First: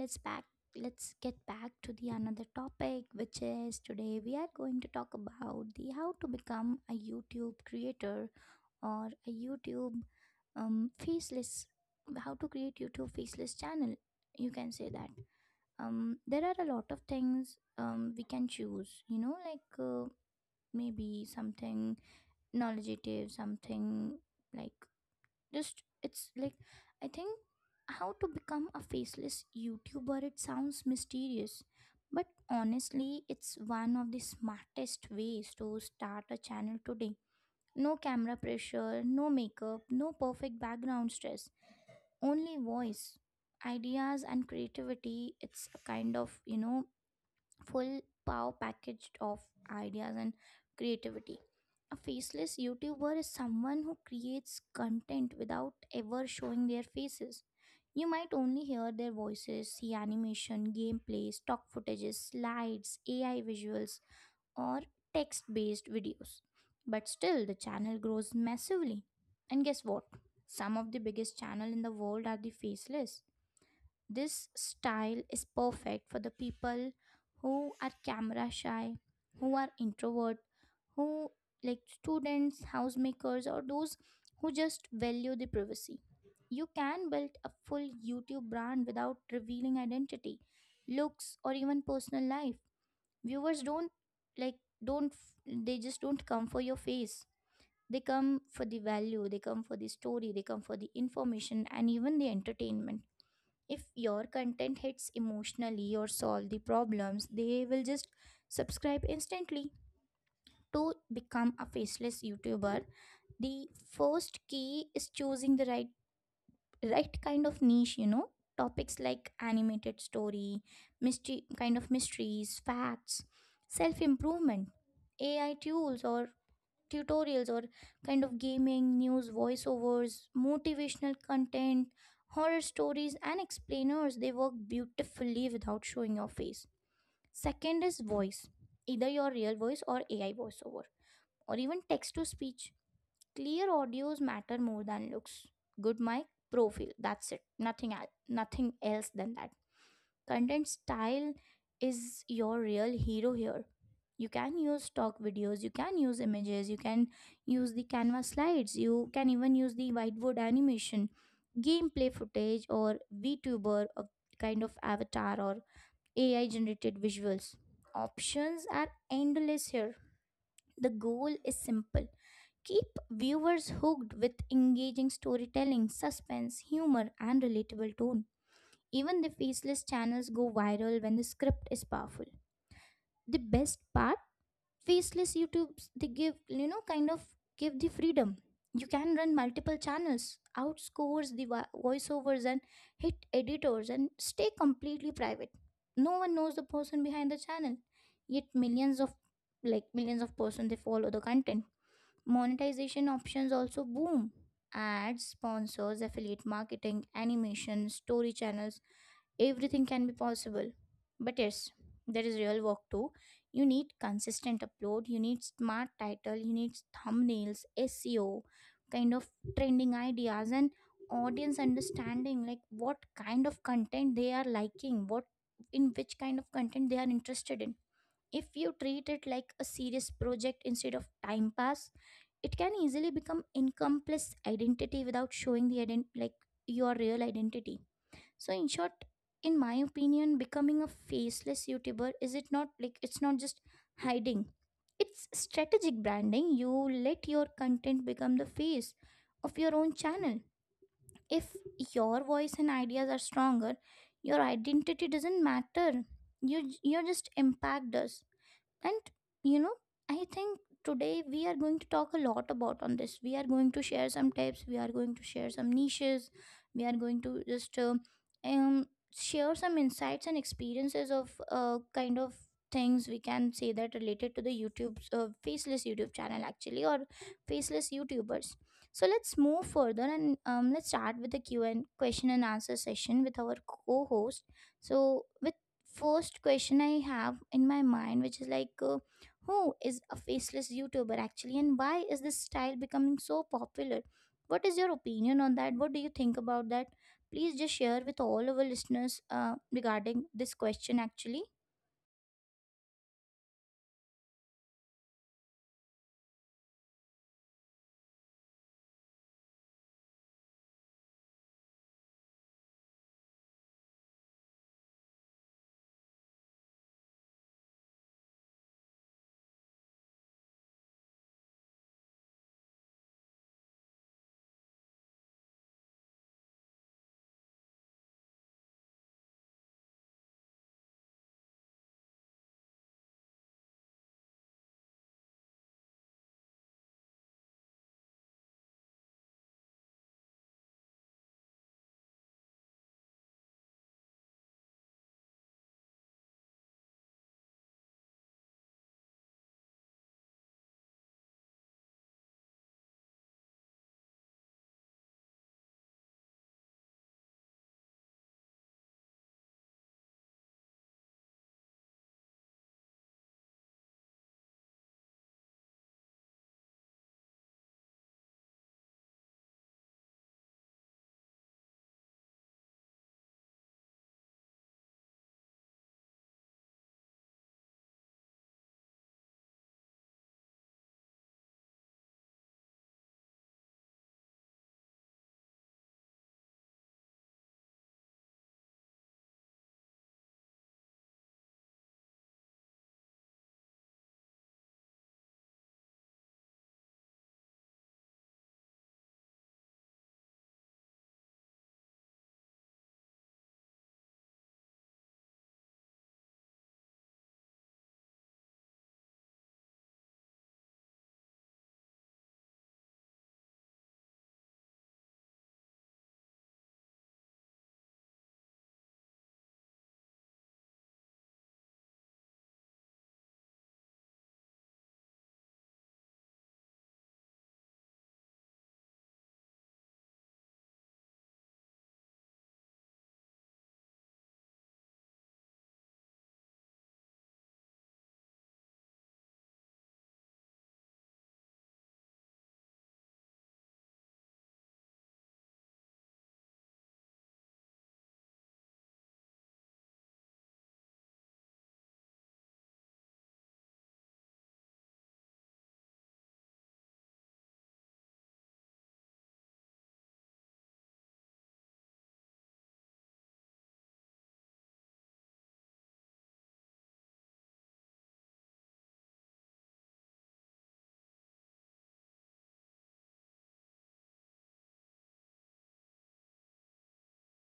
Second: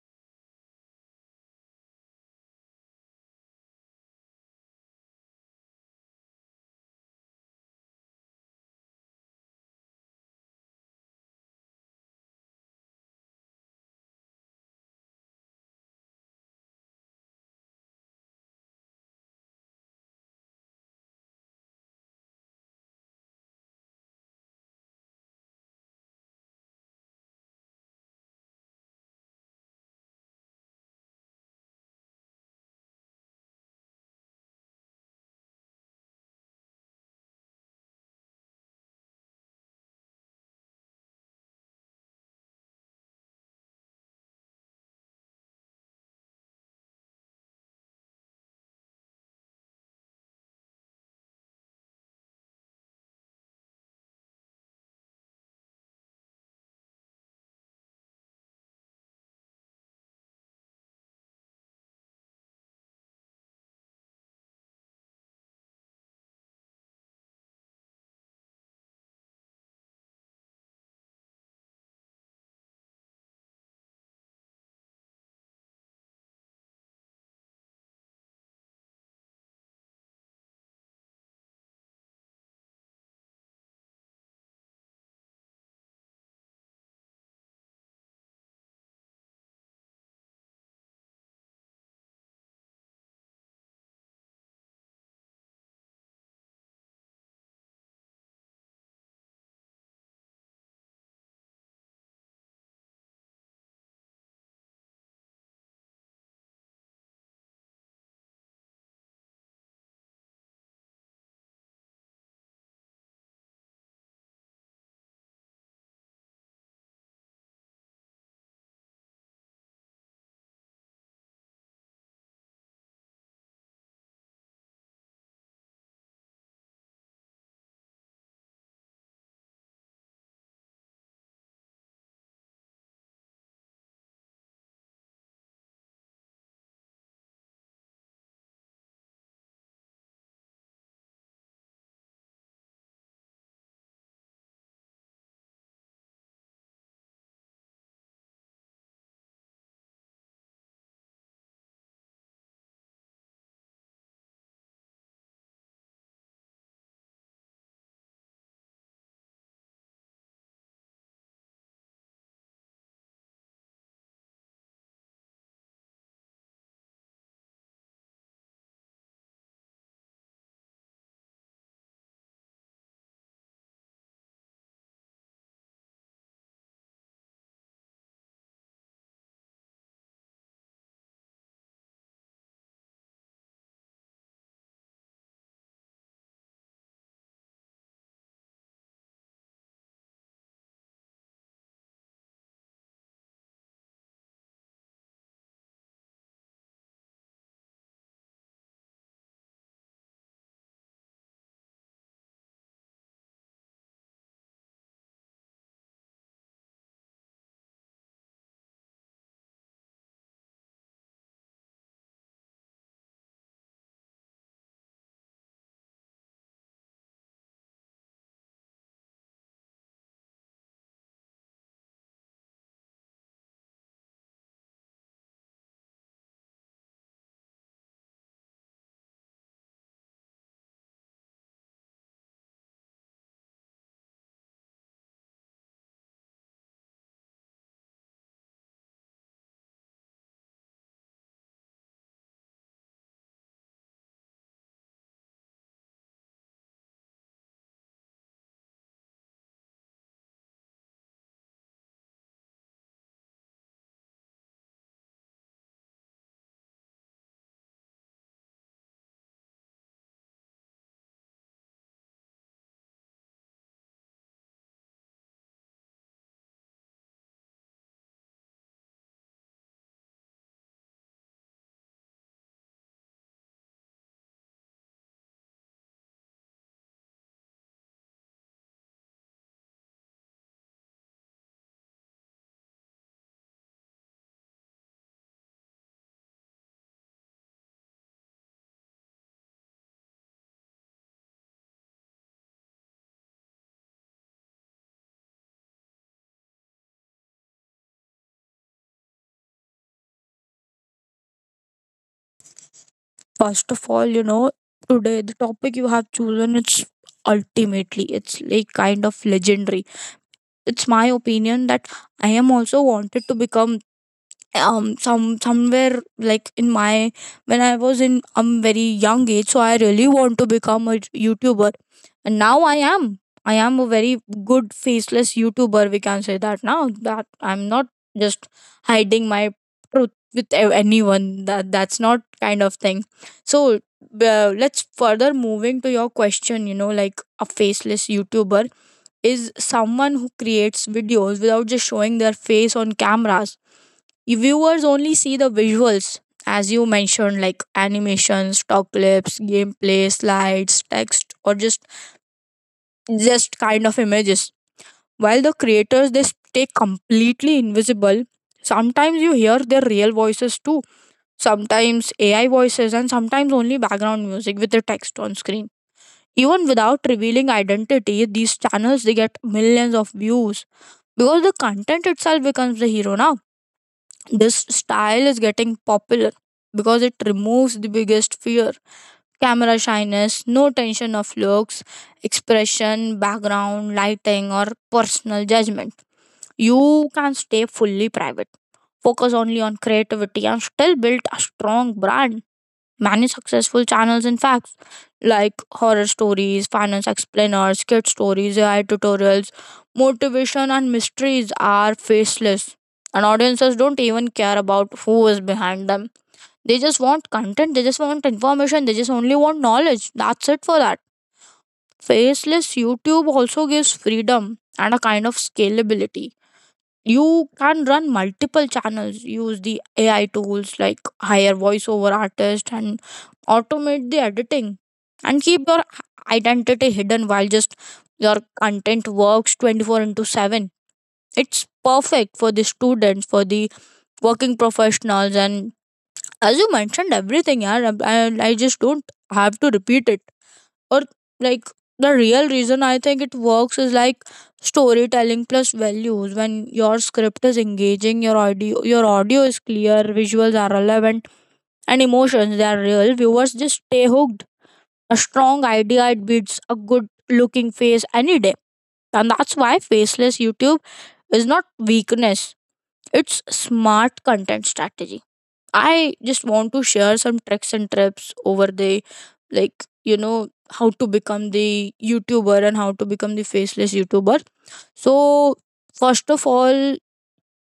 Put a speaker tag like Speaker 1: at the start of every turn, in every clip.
Speaker 1: Let's get back to the another topic, which is today we are going to talk about the how to become a YouTube creator or a YouTube faceless, how to create YouTube faceless channel. You can say that. There are a lot of things we can choose, you know, like maybe something knowledgeative, something like just it's like I think how to become a faceless youtuber, it sounds mysterious, but honestly it's one of the smartest ways to start a channel today. No camera pressure, no makeup, no perfect background stress, only voice, ideas, and creativity. It's a kind of, you know, full power packaged of ideas and creativity. A faceless YouTuber is someone who creates content without ever showing their faces. You might only hear their voices, see animation, gameplay, stock footages, slides, AI visuals, or text based videos. But still, the channel grows massively. And guess what? Some of the biggest channel in the world are the faceless. This style is perfect for the people who are camera shy, who are introvert, who like students, housemakers, or those who just value the privacy. You can build a full YouTube brand without revealing identity, looks, or even personal life. Viewers don't like don't f- They just don't come for your face, they come for the value, they come for the story, they come for the information, and even the entertainment. If your content hits emotionally or solve the problems, they will just subscribe instantly. To become a faceless youtuber, the first key is choosing the right kind of niche, you know. Topics like animated story, mystery, kind of mysteries, facts, self improvement, AI tools, or tutorials, or kind of gaming, news voiceovers, motivational content, horror stories, and explainers. They work beautifully without showing your face. Second is voice, either your real voice or AI voiceover, or even text to speech. Clear audios matter more than looks. Good mic, pro feel. That's it. Nothing else. Nothing else than that. Content style is your real hero here. You can use stock videos, you can use images, you can use the Canva slides, you can even use the whiteboard animation, gameplay footage, or VTuber, a kind of avatar, or AI generated visuals. Options are endless here. The goal is simple, keep viewers hooked with engaging storytelling, suspense, humor, and relatable tone. Even the faceless channels go viral when the script is powerful. The best part, faceless YouTubes they give, you know, kind of give the freedom. You can run multiple channels, outscores the voiceovers and hit editors, and stay completely private. No one knows the person behind the channel, yet millions of person they follow the content. Monetization options also boom. Ads, sponsors, affiliate marketing, animation, story channels, everything can be possible. But yes, there is real work too. You need consistent upload, you need smart title, you need thumbnails, SEO, kind of trending ideas, and audience understanding, like what kind of content they are liking, what, in which kind of content they are interested in. If you treat it like a serious project instead of time pass, it can easily become encompass identity without showing the your real identity. So in short, in my opinion, becoming a faceless YouTuber is, it not like, it's not just hiding. It's strategic branding. You let your content become the face of your own channel. If your voice and ideas are stronger, your identity doesn't matter. You just impact us. And, you know, I think today we are going to talk a lot about on this, we are going to share some tips, we are going to share some niches, we are going to just um share some insights and experiences of kind of things, we can say that, related to the YouTube faceless youtube channel actually, or faceless youtubers. So let's move further and let's start with the q and question and answer session with our co-host. So with first question I have in my mind, which is like, who is a faceless YouTuber actually, and why is this style becoming so popular? What is your opinion on that? What do you think about that? Please just share with all our listeners regarding this question actually.
Speaker 2: First of all, you know, today the topic you have chosen it's ultimately it's like kind of legendary. It's my opinion that I am also wanted to become somewhere like in my when I was in very young age, so I really want to become a youtuber. And now I am a very good faceless youtuber, we can say that now, that I'm not just hiding my truth with anyone. That's not kind of thing. So let's further moving to your question, you know, like a faceless youtuber is someone who creates videos without just showing their face on cameras. You viewers only see the visuals, as you mentioned, like animations, stock clips, gameplay, slides, text, or just kind of images, while the creators they stay completely invisible. Sometimes you hear their real voices too, sometimes ai voices, and sometimes only background music with the text on screen. Even without revealing identity, these channels they get millions of views because the content itself becomes the hero now. This style is getting popular because it removes the biggest fear: camera shyness, no tension of looks, expression, background, lighting, or personal judgment. You can stay fully private, focus only on creativity, and still build a strong brand. Many successful channels, in fact, like horror stories, finance explainers, kid stories, AI tutorials, motivation, and mysteries are faceless. And audiences don't even care about who is behind them. They just want content, they just want information, they just only want knowledge. That's it for that. Faceless YouTube also gives freedom and a kind of scalability. You can run multiple channels, use the ai tools, like hire voiceover artist and automate the editing, and keep your identity hidden while just your content works 24 into 7. It's perfect for the students, for the working professionals, and as you mentioned everything. Yeah, I just don't have to repeat it, or like, the real reason I think it works is like storytelling plus values. When your script is engaging, your audio is clear, visuals are relevant, and emotions they are real, viewers just stay hooked. A strong idea, it beats a good looking face any day. And that's why faceless youtube is not weakness, it's smart content strategy. I just want to share some tricks and tips over the, like, you know, how to become the YouTuber and how to become the faceless YouTuber. So first of all,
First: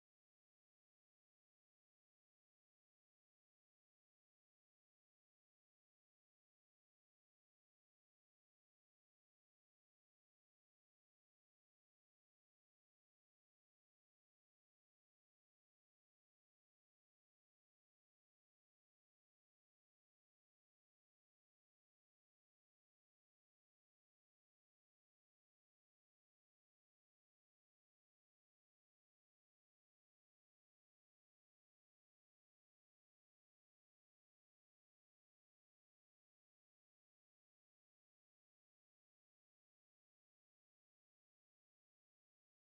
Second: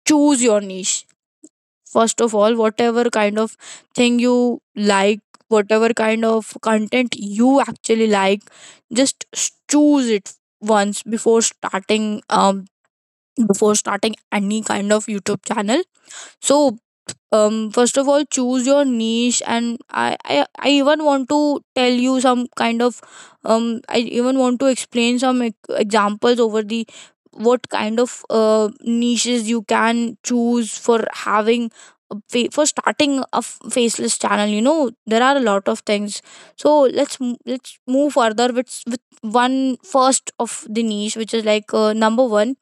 Speaker 2: choose your niche. First of all, whatever kind of thing you like, whatever kind of content you actually like, just choose it once before starting any kind of YouTube channel. So first of all choose your niche. And I even want to tell you some kind of I even want to explain some examples over the what kind of niches you can choose for having a for starting a faceless channel. You know, there are a lot of things. So let's move further with with one first of the niche, which is like number one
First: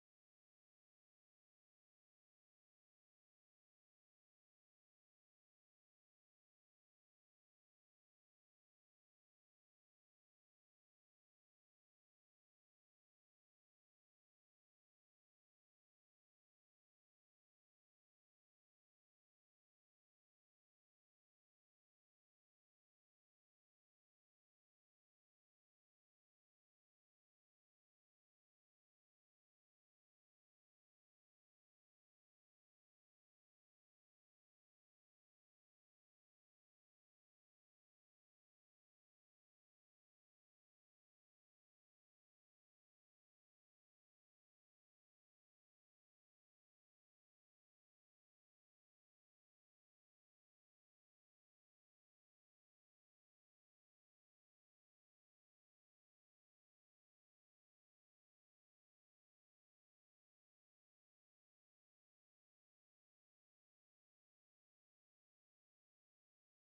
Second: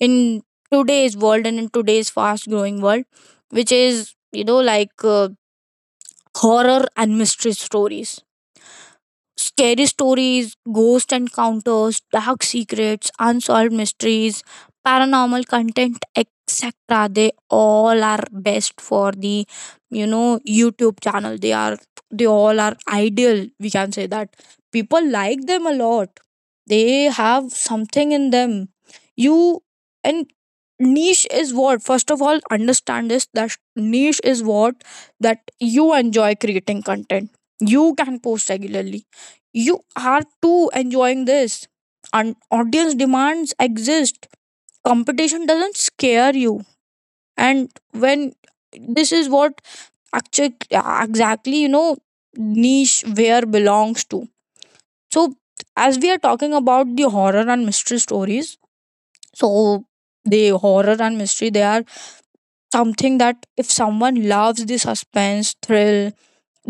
Speaker 2: in today's world and in today's fast growing world, which is, you know, like horror and mystery stories. Scary stories, ghost encounters, dark secrets, unsolved mysteries, paranormal content, etc. They all are best for the, you know, YouTube channel. They all are ideal, we can say that. People like them a lot. They have something in them. You and niche is what, first of all understand this, that niche is what that you enjoy creating content, you can post regularly, you are too enjoying this. And audience demands exist. Competition doesn't scare you. And when this is what actually exactly, you know, niche where belongs to. So as we are talking about the horror and mystery stories, so the horror and mystery, they are something that if someone loves the suspense, thrill,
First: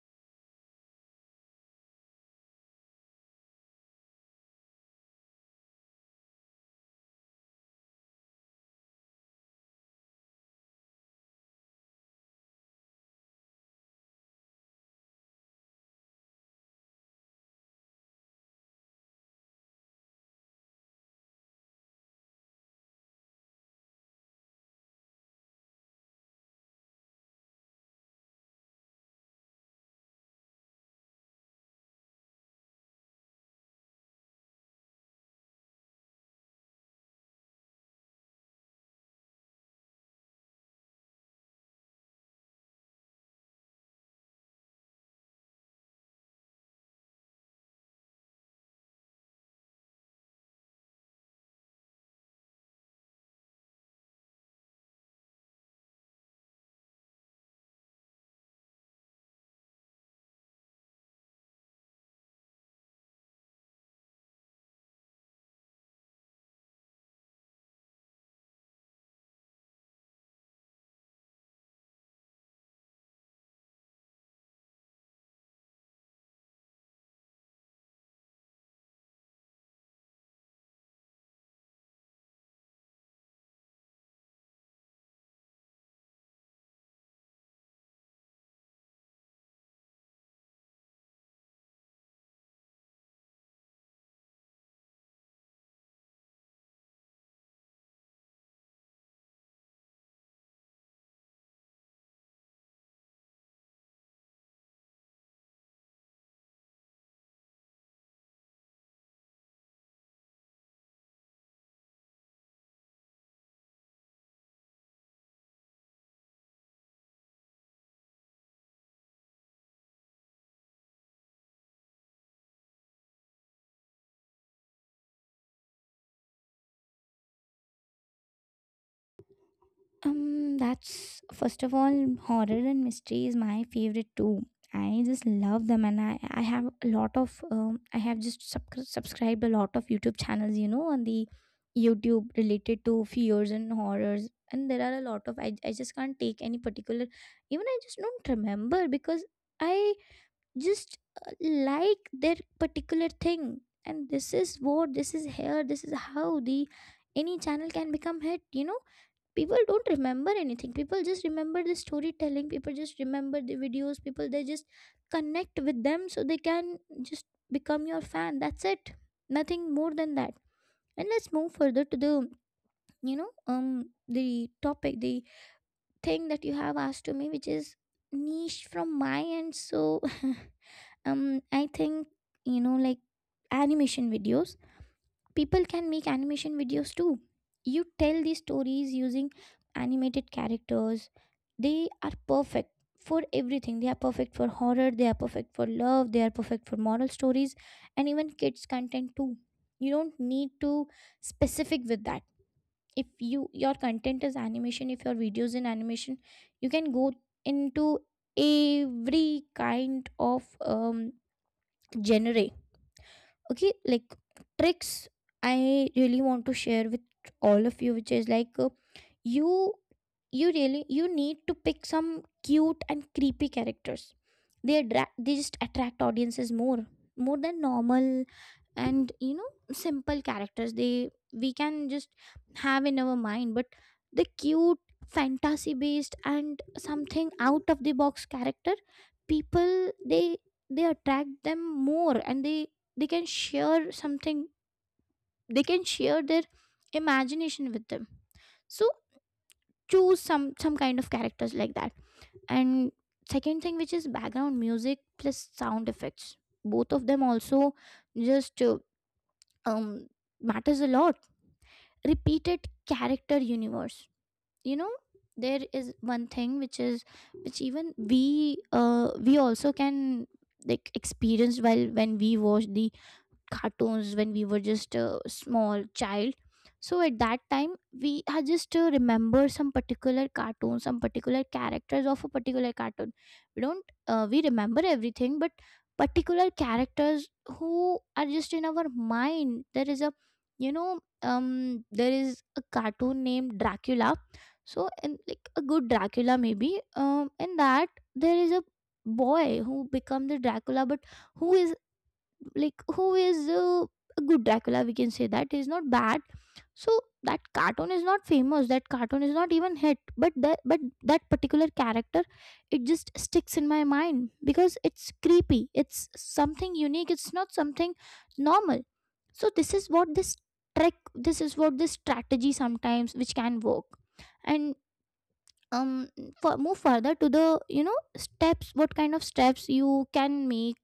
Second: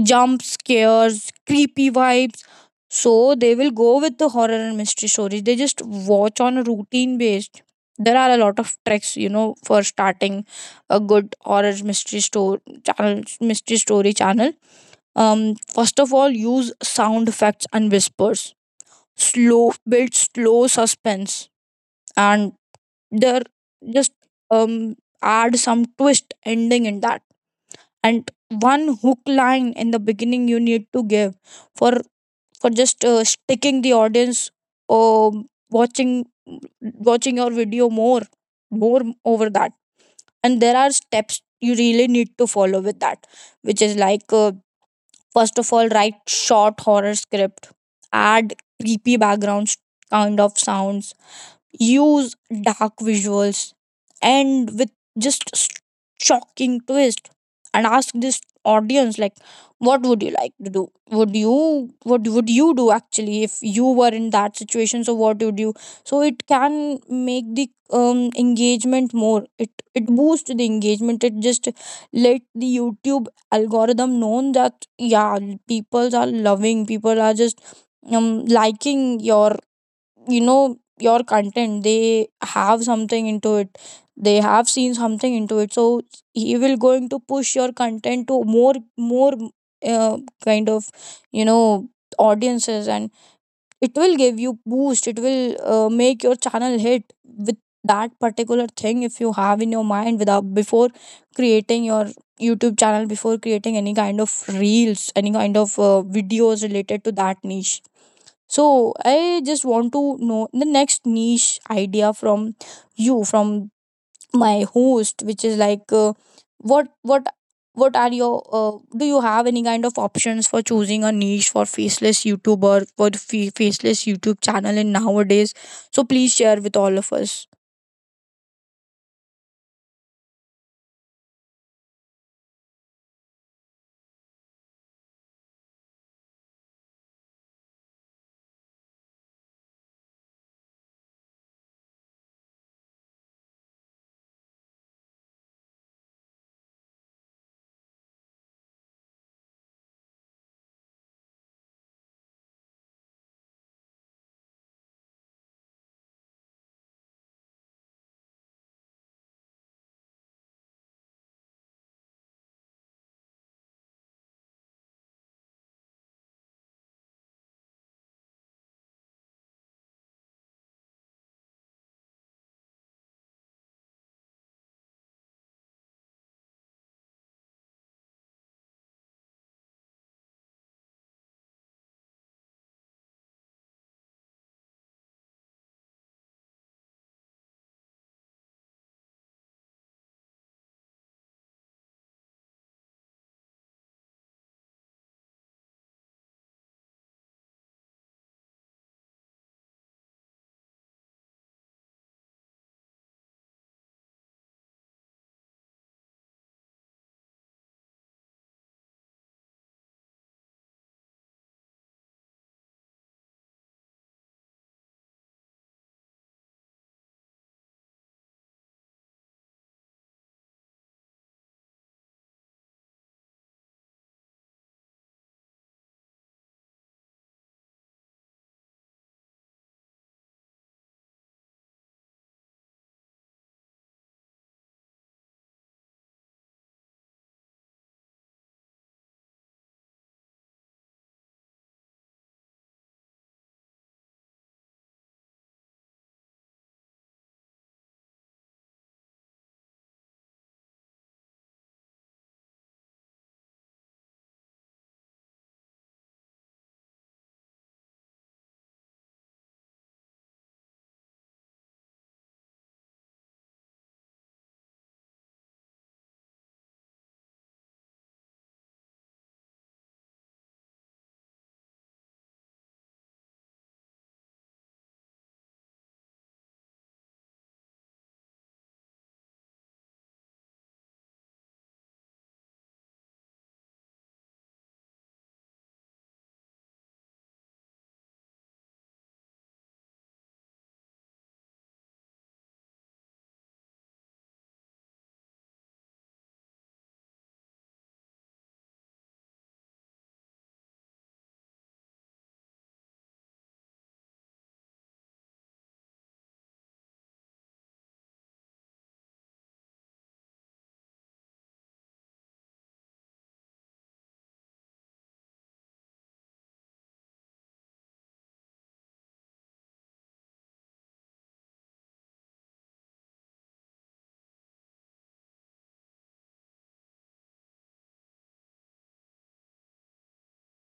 Speaker 2: jump scares, creepy vibes. So they will go with the horror and mystery stories. They just watch on a routine based. There are a lot of tricks, you know, for starting a good horror mystery store channel, mystery story channel. First of all, use sound effects and whispers. Slow build, slow suspense, and there just um add some twist ending in that, and one hook line in the beginning you need to give for for just sticking the audience um watching watching your video more over that. And there are steps you really need to follow with that, which is like first of all, write short horror script, add creepy backgrounds kind of sounds, use dark visuals, and with just s- shocking twist, and ask this audience like, what would you like to do? Would you, what would you do actually if you were in that situation? So what would you? So it can make the engagement more. It boosts the engagement. It just let the YouTube algorithm known that, yeah, people are just liking your, you know, your content. They have something into it, they have seen something into it, so he will going to push your content to more uh, kind of, you know, audiences. And it will give you boost, it will make your channel hit with that particular thing if you have in your mind without before creating your youtube channel, before creating any kind of reels, any kind of videos related to that niche. So I just want to know the next niche idea from you, from my host, which is like, what what are your do you have any kind of options for choosing a niche for faceless YouTuber for faceless YouTube channel in nowadays? So please share with all of us.
Speaker 1: That's first of all, horror and mystery is my favorite too. I just love them, and I have a lot of I have just subscribed a lot of YouTube channels, you know, on the YouTube related to fears and horrors, and there are a lot of I just can't take any particular, even I just don't remember because I just like their particular thing, and this is here, this is how the any channel can become hit, you know. People don't remember anything, people just remember the storytelling, people just remember the videos, people they just connect with them so they can just become your fan, that's it, nothing more than that. And let's move further to the, you know, the topic, the thing that you have asked to me, which is niche from my end. So I think you know, like animation videos. People can make animation videos too. You tell these stories using animated characters. They are perfect for everything. They are perfect for horror, they are perfect for love, they are perfect for moral stories, and even kids' content too. You don't need to specific with that. If you your content is animation, if your videos in animation, you can go into every kind of genre. Okay, like tricks I really want to share with all of you, which is like, you you really you need to pick some cute and creepy characters. They just attract audiences more, more than normal. And you know, simple characters they, we can just have in our mind, but the cute, fantasy based, and something out of the box character, people, they they attract them more, and they can share something, they can share their imagination with them. So choose some kind of characters like that. And second thing, which is background music plus sound effects, both of them also just um matters a lot. Repeated character universe, you know, there is one thing which is, which even we also can like experience while when we watch the cartoons when we were just a small child. So at that time we had just remember some particular cartoon, some particular characters of a particular cartoon. We don't We remember everything, but particular characters who are just in our mind. There is a, you know, there is a cartoon named Dracula. So, and like a good Dracula, maybe in that, there is a boy who becomes the Dracula, but who is, like who is a good Dracula, we can say, that is not bad. So that cartoon is not famous, that cartoon is not even hit, but that particular character, it just sticks in my mind because it's creepy, it's something unique, it's not something normal. So this trick, this is what this strategy sometimes, which can work. And um for move further to the, you know, steps, what kind of steps you can make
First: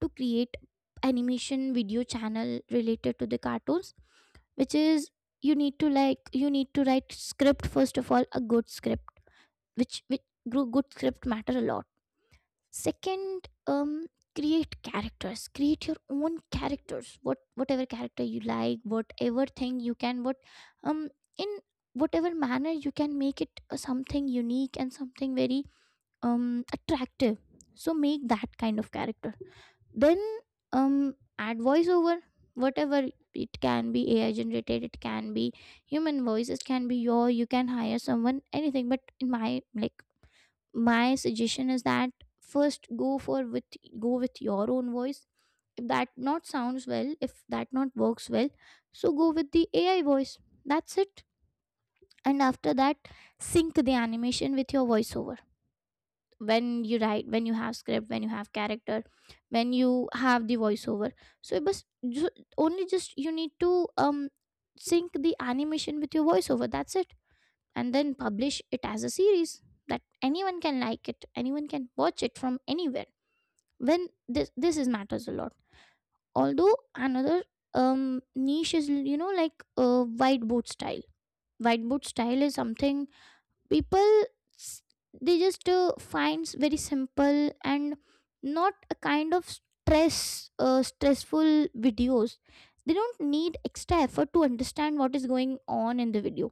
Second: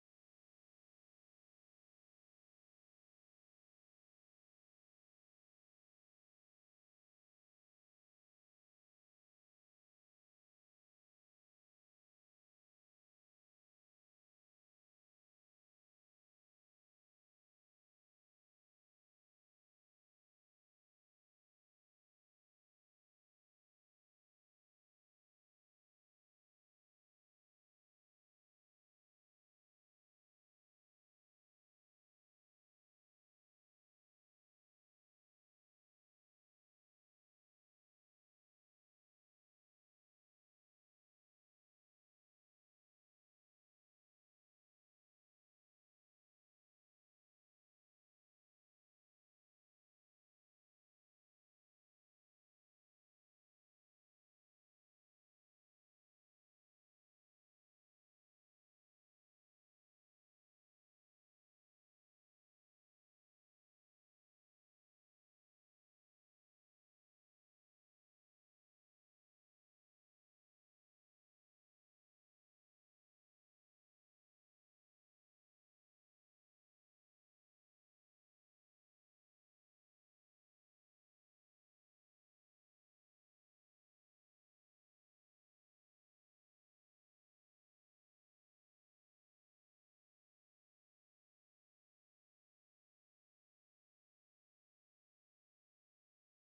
Speaker 1: to create animation video channel related to the cartoons, which is you need to, like you need to write script, first of all a good script, which good script matter a lot. Second, create characters, create your own characters, what, whatever character you like, whatever thing you can, what, um in whatever manner you can make it something unique and something very attractive. So make that kind of character. Then add voiceover, whatever, it can be AI generated, it can be human voice, it can be your, you can hire someone, anything. But in my like, my suggestion is that first go for with, go with your own voice. If that not sounds well, if that not works well, so go with the AI voice, that's it. And after that, sync the animation with your voiceover. When you write, when you have script, when you have character, when you have the voiceover, so it was only just you need to sync the animation with your voiceover, that's it. And then publish it as a series, that anyone can like it, anyone can watch it from anywhere. When this is matters a lot. Although another um niche is, you know, like white boot style. White boot style is something people s- they just finds very simple and not a kind of stressful videos. They don't need extra effort to understand what is going on in the video,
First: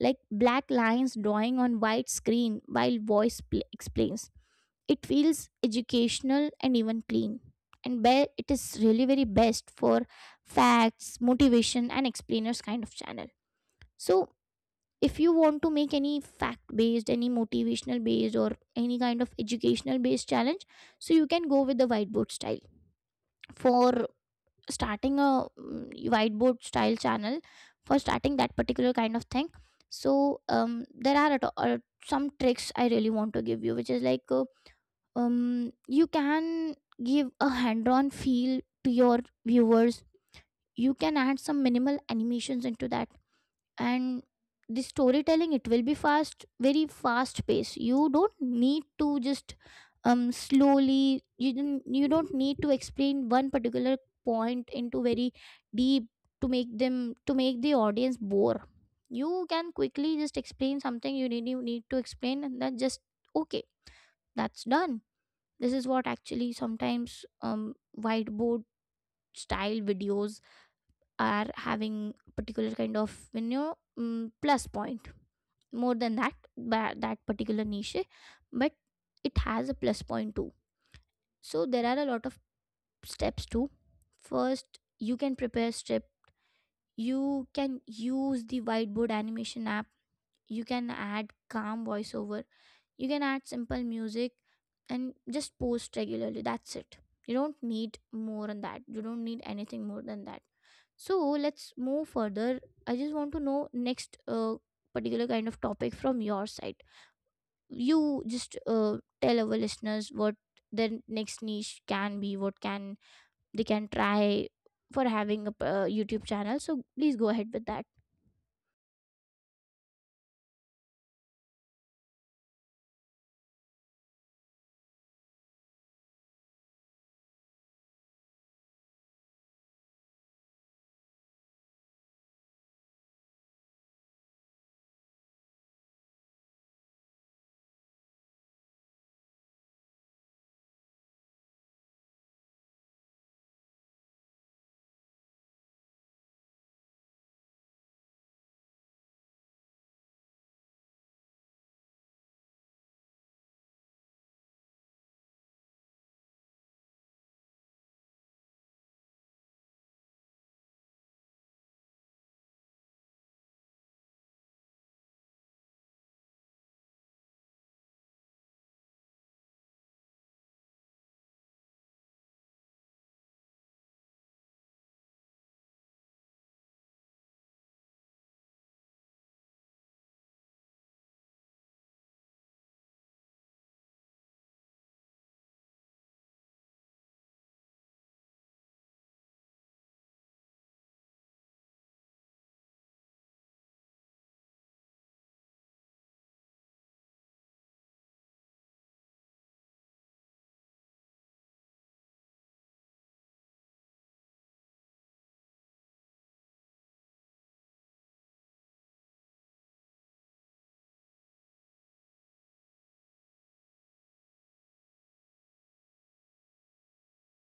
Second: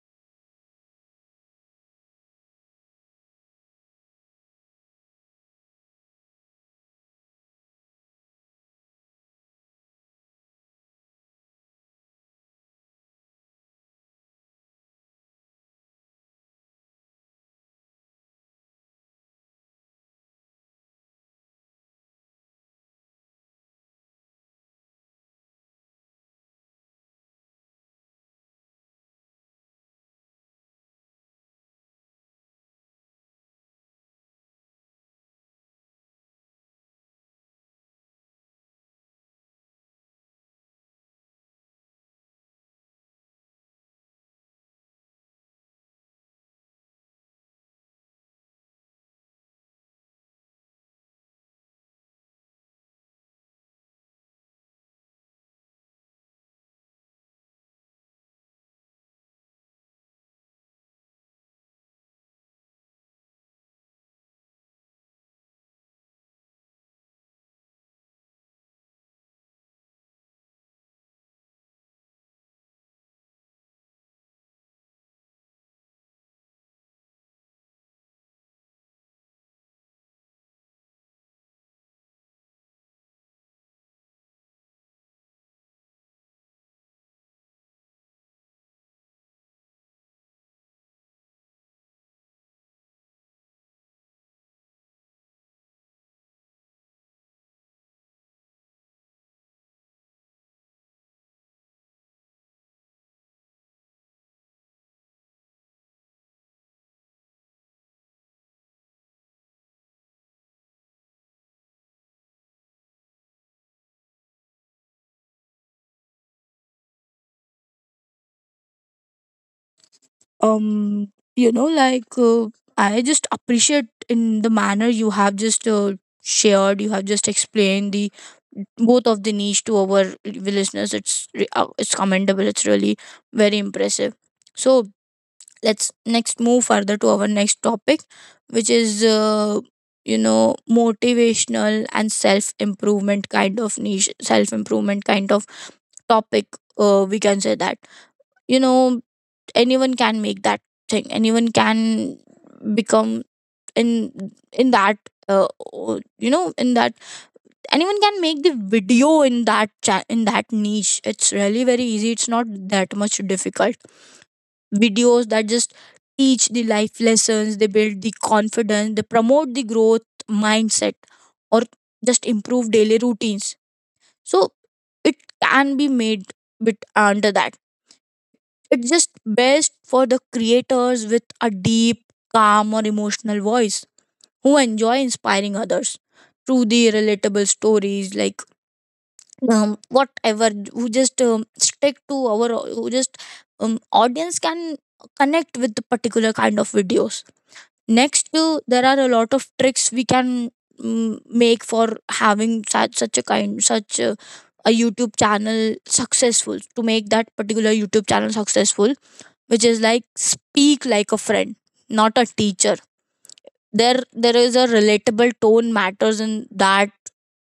Speaker 1: like black lines drawing on white screen while voice explains. It feels educational and even clean. And where it is really very best for facts, motivation, and explainers kind of channel. So if you want to make any fact based, any motivational based, or any kind of educational based challenge, so you can go with the whiteboard style for starting a whiteboard style channel for starting that particular kind of thing. So there are some tricks I really want to give you, which is like you can give a hand on feel to your viewers. You can add some minimal animations into that. And the storytelling, it will be fast, very fast pace. You don't need to just slowly, you don't need to explain one particular point into very deep, to make the audience bore. You can quickly just explain something you need, to explain, and then just okay, that's done. This is what actually sometimes whiteboard style videos are having, particular kind of, you know, plus point more than that particular niche. But it has a plus point too. So there are a lot of steps too. First, you can prepare strip, you can use the whiteboard animation app, you can add calm voiceover, you can add simple music, and just post regularly. That's it. You don't need more than that, you don't need anything more than that. So let's move further. I just want to know next particular kind of topic from your side. You just tell our listeners what their next niche can be, what can try for having a YouTube channel. So please go ahead with that.
Speaker 2: um you know, like I just appreciate in the manner you have just shared, you have just explained the both of the niche to our listeners. It's commendable, it's really very impressive. So let's next move further to our next topic, which is you know, motivational and self improvement kind of niche, self improvement kind of topic. We can say that, you know, anyone can make that thing, anyone can become in in that, uh, you know, in that anyone can make the video in that in that niche. It's really very easy, it's not that much difficult. Videos that just teach the life lessons, they build the confidence, they promote the growth mindset, or just improve daily routines. So it can be made bit under that. It's just best for the creators with a deep, calm, or emotional voice, who enjoy inspiring others through the relatable stories, like whatever, who just stick to our, who just audience can connect with the particular kind of videos. Next, there are a lot of tricks we can make for having such a YouTube channel successful, to make that particular YouTube channel successful, which is like speak like a friend, not a teacher. There is a relatable tone matters in that.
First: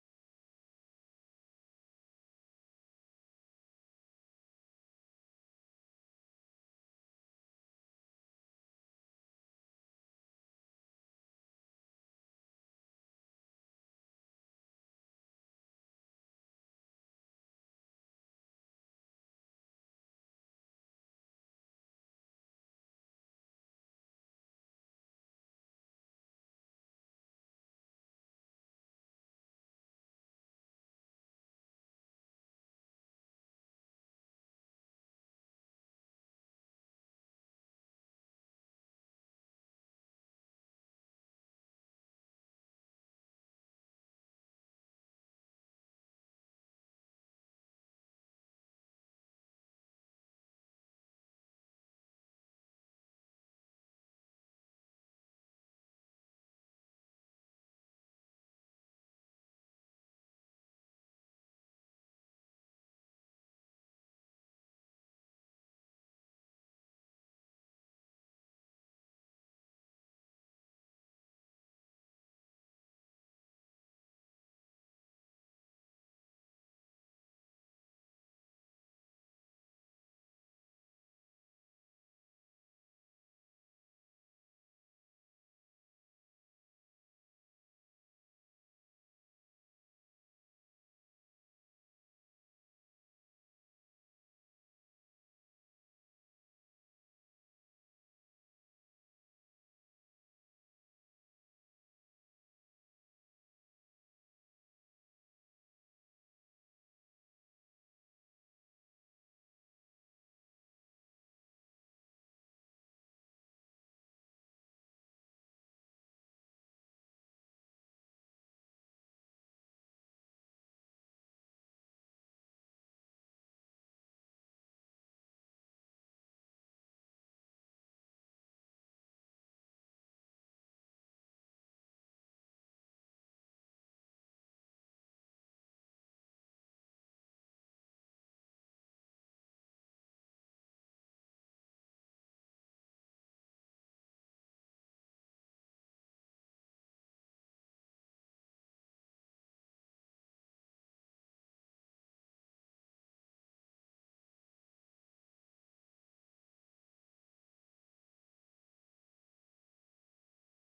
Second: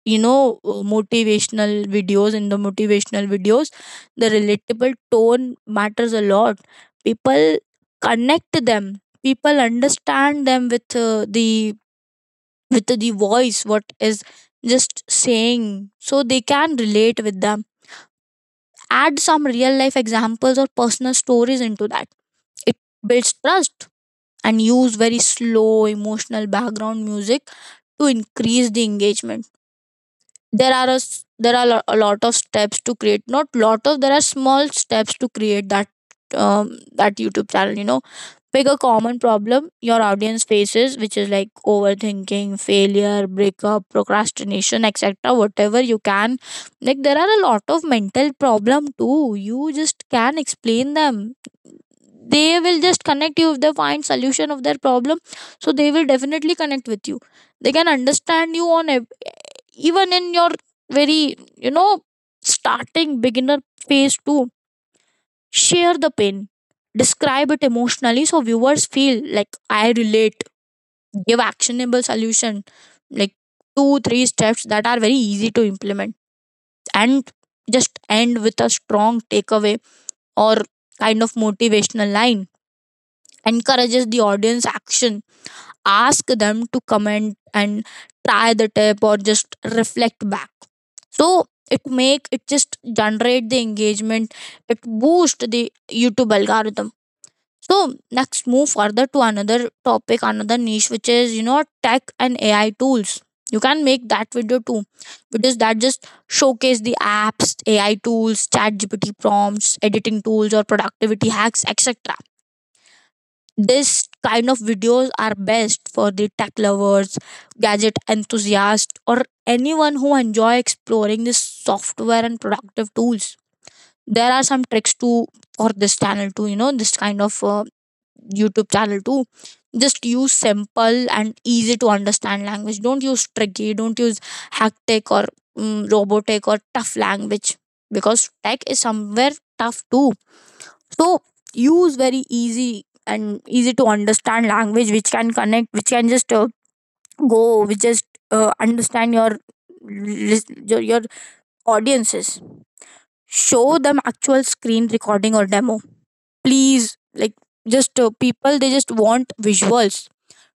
Speaker 2: You know, motivational videos in the motivational videos, the relatable tone matters a lot. People connect them. People understand them with the, with the voice what is just saying, so they can relate with them. Add some real life examples or personal stories into that. It builds trust, and use very slow emotional background music to increase the engagement. There are a, s- there are lo- a lot of steps to create, not lot of, there are small steps to create that um, that youtube channel. You know, pick a common problem your audience faces, which is like overthinking, failure, breakup, procrastination, etc., whatever you can, like there are a lot of mental problem too, you just can explain them. They will just connect you if they find solution of their problem, so they will definitely connect with you. They can understand you on even in your very, you know, starting beginner phase too. Share the pain, describe it emotionally so viewers feel like I relate. Give actionable solution, like 2 3 steps that are very easy to implement, and just end with a strong takeaway or kind of motivational line, encourages the audience action. Ask them to comment and try the tip, or just reflect back. So it make it just generate the engagement, it boost the youtube algorithm. So next move further to another topic, another niche, which is you know tech and ai tools. You can make that video too, because that just showcase the apps, ai tools, chat gpt prompts, editing tools, or productivity hacks, etc. This kind of videos are best for the tech lovers, gadget enthusiasts, or anyone who enjoy exploring this software and productive tools. There are some tricks to for this channel too, you know, this kind of YouTube channel too. Just use simple and easy to understand language. Don't use tricky. Don't use hacktech or robotic or tough language because tech is somewhere tough too, so use very easy and easy to understand language which can connect, which can just go, which just understand your, your audiences. Show them actual screen recording or demo, please. Like, just people, they just want visuals.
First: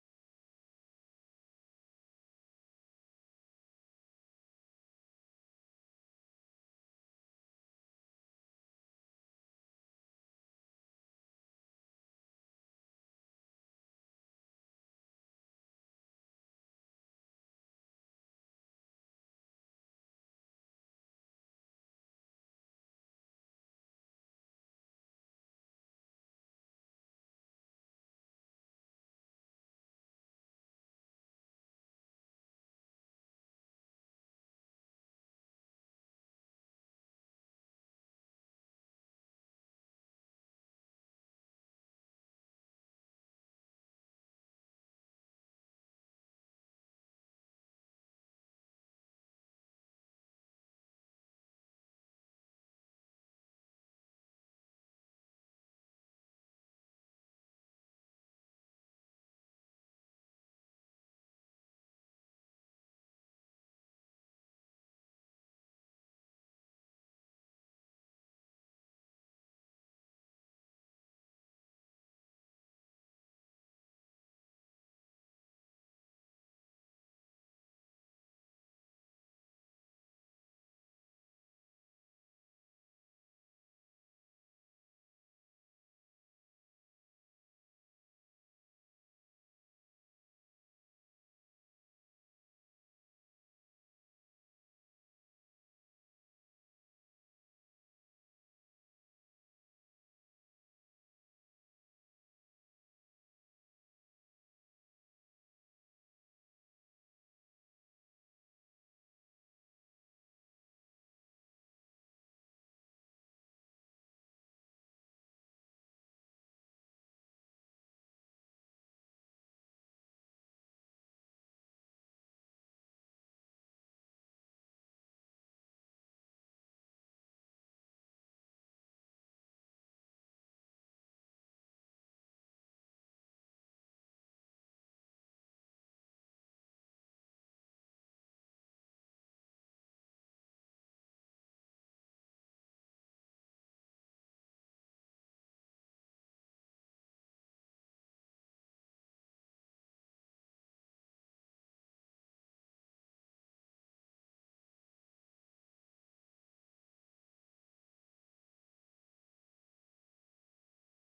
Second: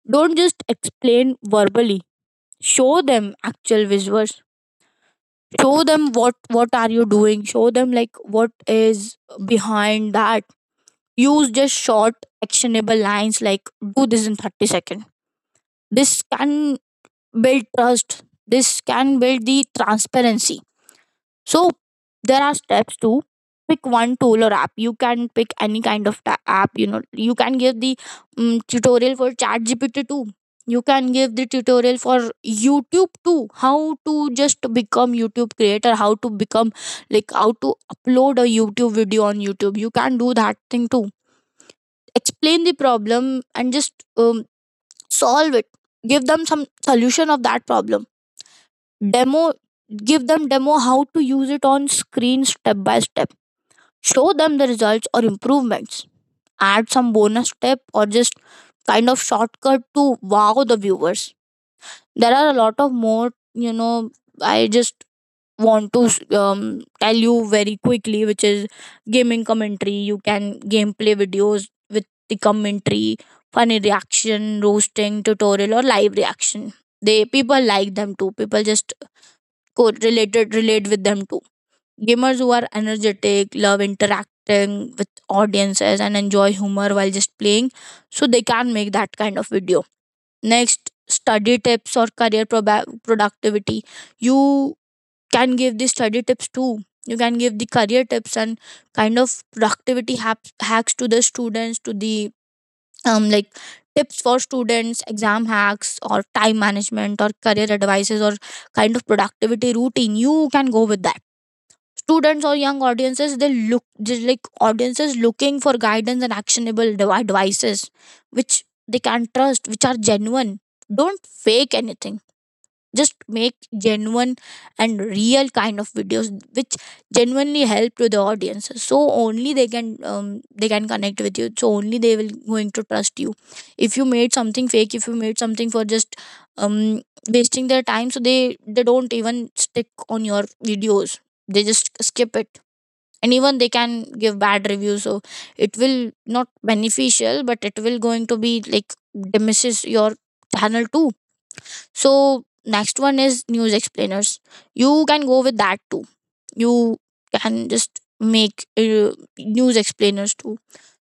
Speaker 2: Don't just explain verbally, show them actual visuals. Show them what are you doing, show them like what is behind that. Use just short actionable lines like do this in 30 seconds. This can build trust, this can build the transparency. So there are steps to pick one tool or app. You can pick any kind of app, you know. You can give the tutorial for chat gpt too, you can give the tutorial for youtube too, how to just become youtube creator, how to become, like, how to upload a youtube video on youtube. You can do that thing too. Explain the problem and just solve it, give them some solution of that problem. Demo, give them demo how to use it on screen step by step. Show them the results or improvements. Add some bonus step or just kind of shortcut to wow the viewers. There are a lot of more, you know. I just want to tell you very quickly, which is gaming commentary. You can gameplay videos with the commentary, funny reaction, roasting, tutorial, or live reaction. They people like them too. People just correlated relate with them too. Gamers who are energetic, love interacting with audiences, and enjoy humor while just playing, so they can make that kind of video. Next, study tips or career productivity. You can give the study tips too, you can give the career tips and kind of productivity hacks to the students, to the like tips for students, exam hacks or time management or career advices or kind of productivity routine. You can go with that. Students or young audiences, they look just like audiences looking for guidance and actionable advices which they can trust, which are genuine. Don't fake anything, just make genuine and real kind of videos which genuinely help to the audience, so only they can connect with you, so only they will going to trust you. If you made something fake, if you made something for just um wasting their time, so they don't even stick on your videos, they just skip it, and even they can give bad reviews. So it will not beneficial, but it will going to be like diminishes your channel too. So next one is news explainers. You can go with that too. You can just make news explainers too.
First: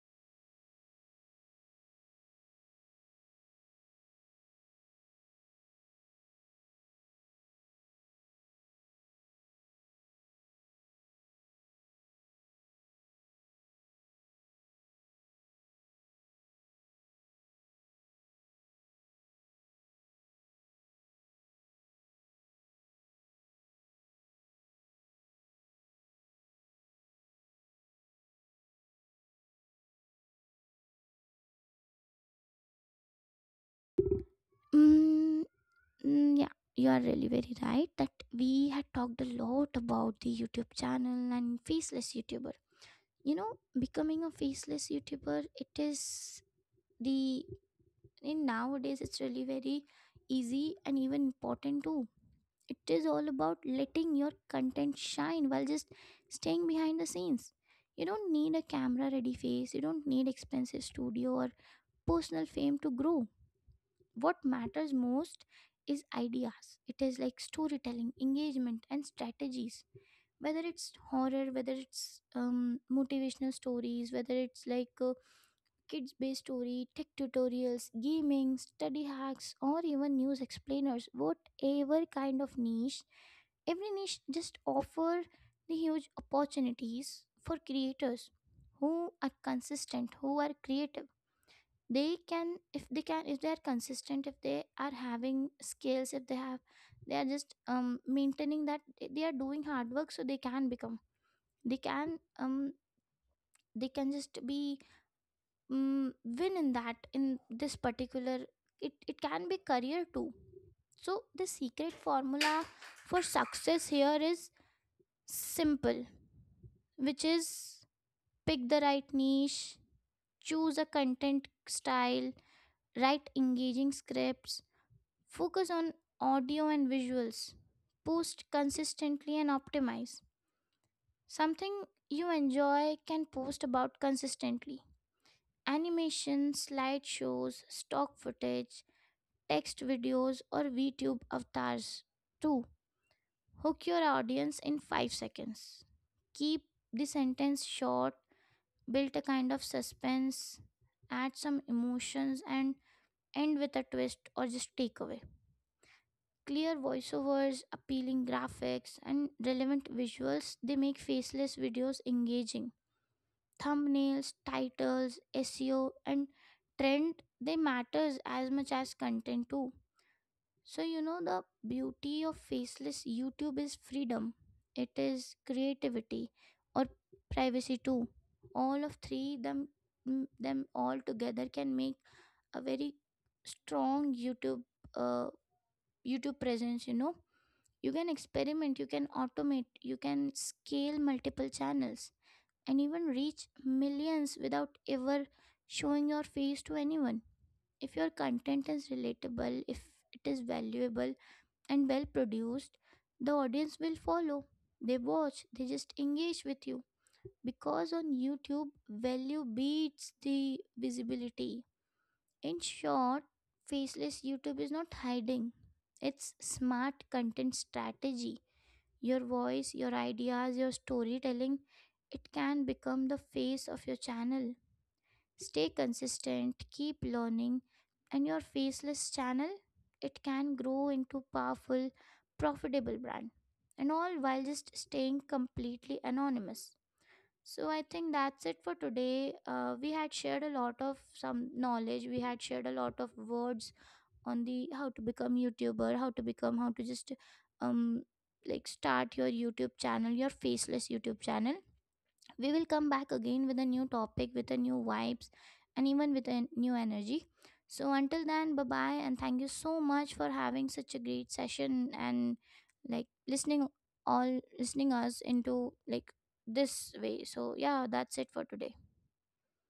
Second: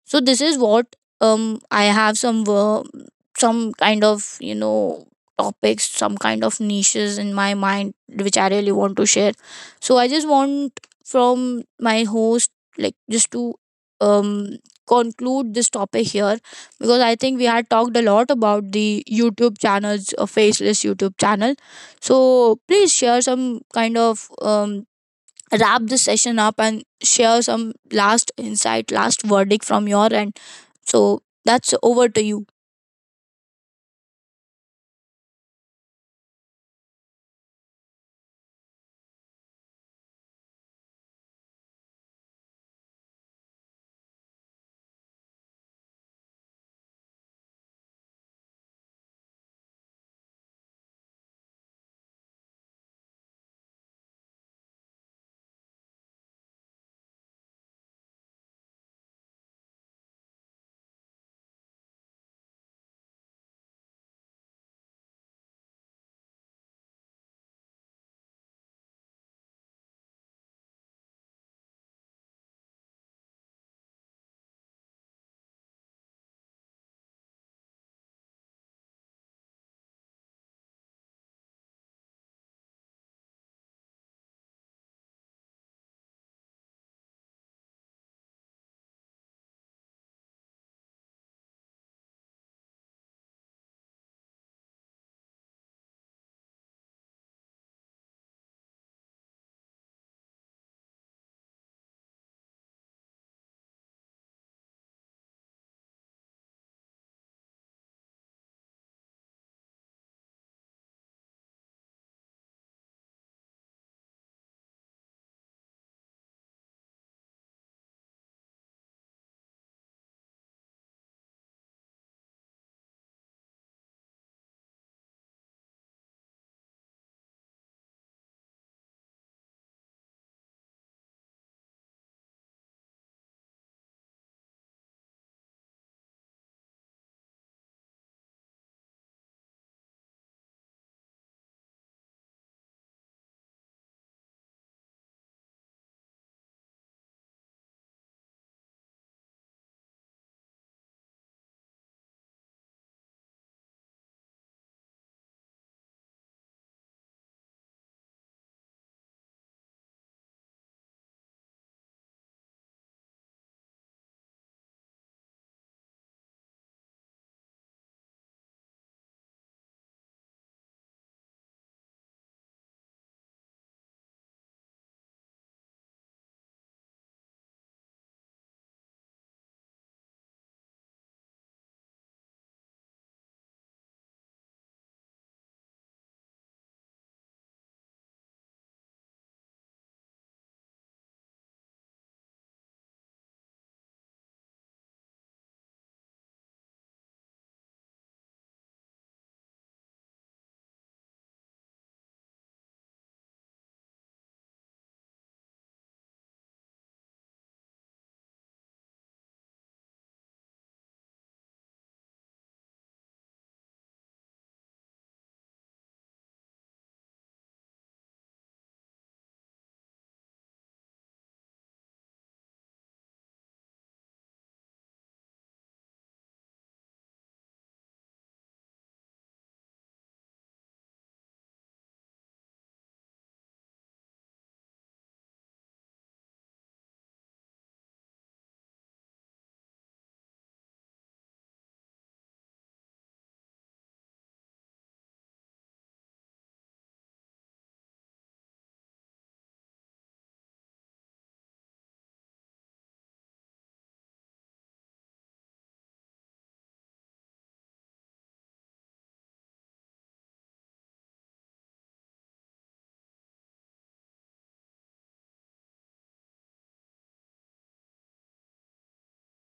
Speaker 2: So this is what I have some kind of, you know, topics, some kind of niches in my mind which I really want to share. So I just want from my host, like, just to um conclude this topic here, because I think we had talked a lot about the YouTube channels, a faceless YouTube channel. So please share some kind of wrap this session up and share some last insight, last verdict from your end. So that's over to you.
Speaker 1: mm, yeah, you are really very right that we had talked a lot about the YouTube channel and faceless YouTuber. You know, becoming a faceless YouTuber, it is the in nowadays, it's really very easy and even important too. It is all about letting your content shine while just staying behind the scenes. You don't need a camera ready face, you don't need expensive studio or personal fame to grow. What matters most is ideas. It is like storytelling, engagement, and strategies. Whether it's horror, whether it's motivational stories, whether it's like kids based story, tech tutorials, gaming, study hacks, or even news explainers, whatever kind of niche, every niche just offer the huge opportunities for creators who are consistent, who are creative. They can if they can if they are consistent, if they are having skills, if they are just maintaining that, they are doing hard work, so they can become, they can, they can just be, win in that, in this particular, it can be career too. So the secret formula for success here is simple, which is: pick the right niche, choose a content style, write engaging scripts, focus on audio and visuals, post consistently, and optimize something you enjoy, can post about consistently. Animation, slideshows, stock footage, text videos, or VTube avatars. 2. Hook your audience in 5 seconds. Keep the sentence short, build a kind of suspense, add some emotions, and end with a twist or just takeaway. Clear voiceovers, appealing graphics, and relevant visuals, they make faceless videos engaging. Thumbnails, titles, SEO, and trend, they matters as much as content too. So, you know, the beauty of faceless YouTube is freedom, it is creativity, or privacy too. All of three them, them all together can make a very strong uh, YouTube presence, you know. You can experiment, you can automate, you can scale multiple channels and even reach millions without ever showing your face to anyone. If your content is relatable, if it is valuable, and well produced, the audience will follow. They watch, they just engage with you. Because on YouTube, value beats the visibility. In short, faceless YouTube is not hiding, it's smart content strategy. Your voice, your ideas, your storytelling, it can become the face of your channel. Stay consistent, keep learning, and your faceless channel, it can grow into powerful, profitable brand. And all while just staying completely anonymous. So I think that's it for today. We had shared a lot of some knowledge. We had shared a lot of words on the how to become YouTuber, how to just um like start your YouTube channel, your faceless YouTube channel. We will come back again with a new topic, with a new vibes, and even with a new energy. So until then, bye bye, and thank you so much for having such a great session and like listening, all listening us into like this way. So yeah, that's it for today.